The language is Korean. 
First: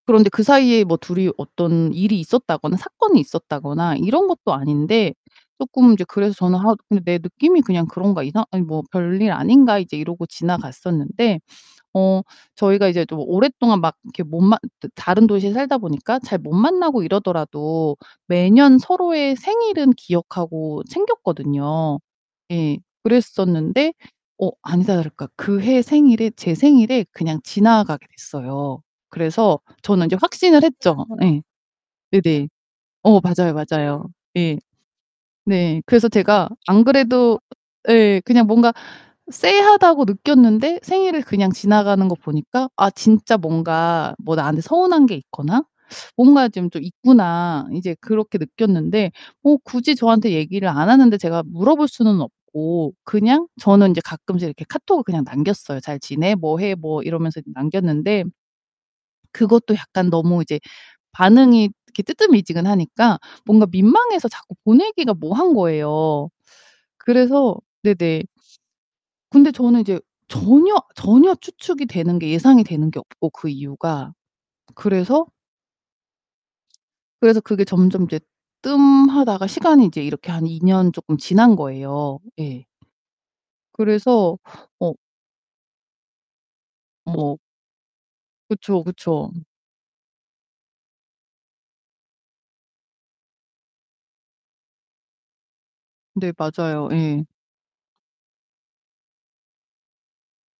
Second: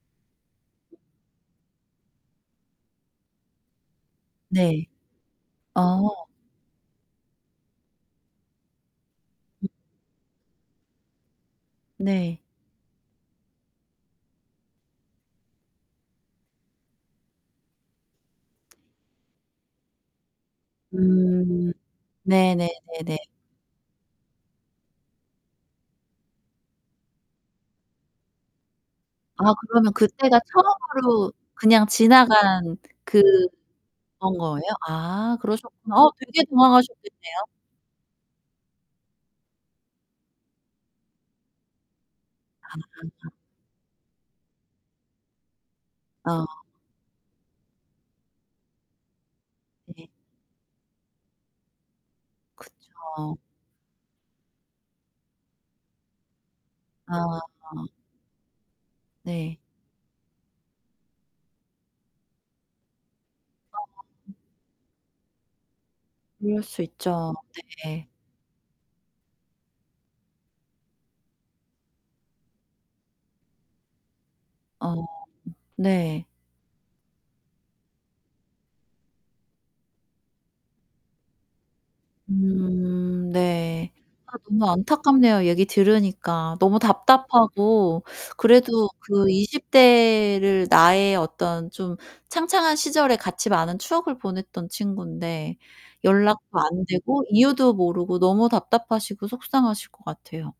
그런데 그 사이에 뭐 둘이 어떤 일이 있었다거나 사건이 있었다거나 이런 것도 네. 아닌데 쪼끔 아. 이제 그래서 저는 하 '내 느낌이 그냥 그런가? 이상 아니 뭐 별일 음. 아닌가?' 이제 이러고 지나갔었는데 어 네. 저희가 이제 좀 오랫동안 막 이렇게 못 만 드 다른 도시에 살다가 보니까 잘 못 만나고 이러더라도 매년 서로의 생일은 기억하고 음. 챙겼거든요. 예. 네네네네. 그랬었는데 어 아니다 다를까 그해 생일에 제 생일에 그냥 지나가게 됐어요. 아 그래서 그러면 저는 이제 그때가 확신을 했죠. 처음으로 예. 그냥 네네. 지나간 어 그런 맞아요, 맞아요. 예. 거예요? 아 네. 그러셨구나. 그래서 어 되게 제가 안 당황하셨겠네요. 그래도 예 그냥 뭔가 쎄하다고 느꼈는데 생일을 그냥 지나가는 거 보니까 '아 아. 진짜 뭔가 뭐 나한테 서운한 게 있거나 뭔가 아. 좀 좀 있구나.' 이제 그렇게 느꼈는데 뭐 굳이 네. 저한테 얘기를 안 하는데 제가 물어볼 수는 없고 그쵸. 그냥 저는 인제 가끔씩 이렇게 카톡을 그냥 남겼어요. "잘 지내? 뭐 해?" 뭐 이러면서 아. 남겼는데 네. 그것도 약간 너무 이제 반응이 이렇게 뜨뜨미지근 하니까 뭔가 민망해서 아. 자꾸 보내기가 뭐한 거예요. 그럴 수 있죠. 그래서 네. 네네. 근데 저는 이제 전혀 전혀 추측이 되는 게 예상이 되는 게 없고 그 이유가 어. 그래서 네. 그래서 그게 점점 인제 뜸하다가 시간이 이제 이렇게 한 2 년 쪼끔 지난 거예요. 예. 음 네. 아 그래서 너무 어 안타깝네요. 얘기 들으니까 너무 뭐 답답하고 그쵸, 그래도 그 그쵸. 20 대를 나의 어떤 좀 창창한 시절에 같이 많은 추억을 보냈던 친군데 네 연락도 안 맞아요. 되고 예. 이유도 모르고 너무 답답하시고 속상하실 것 같아요.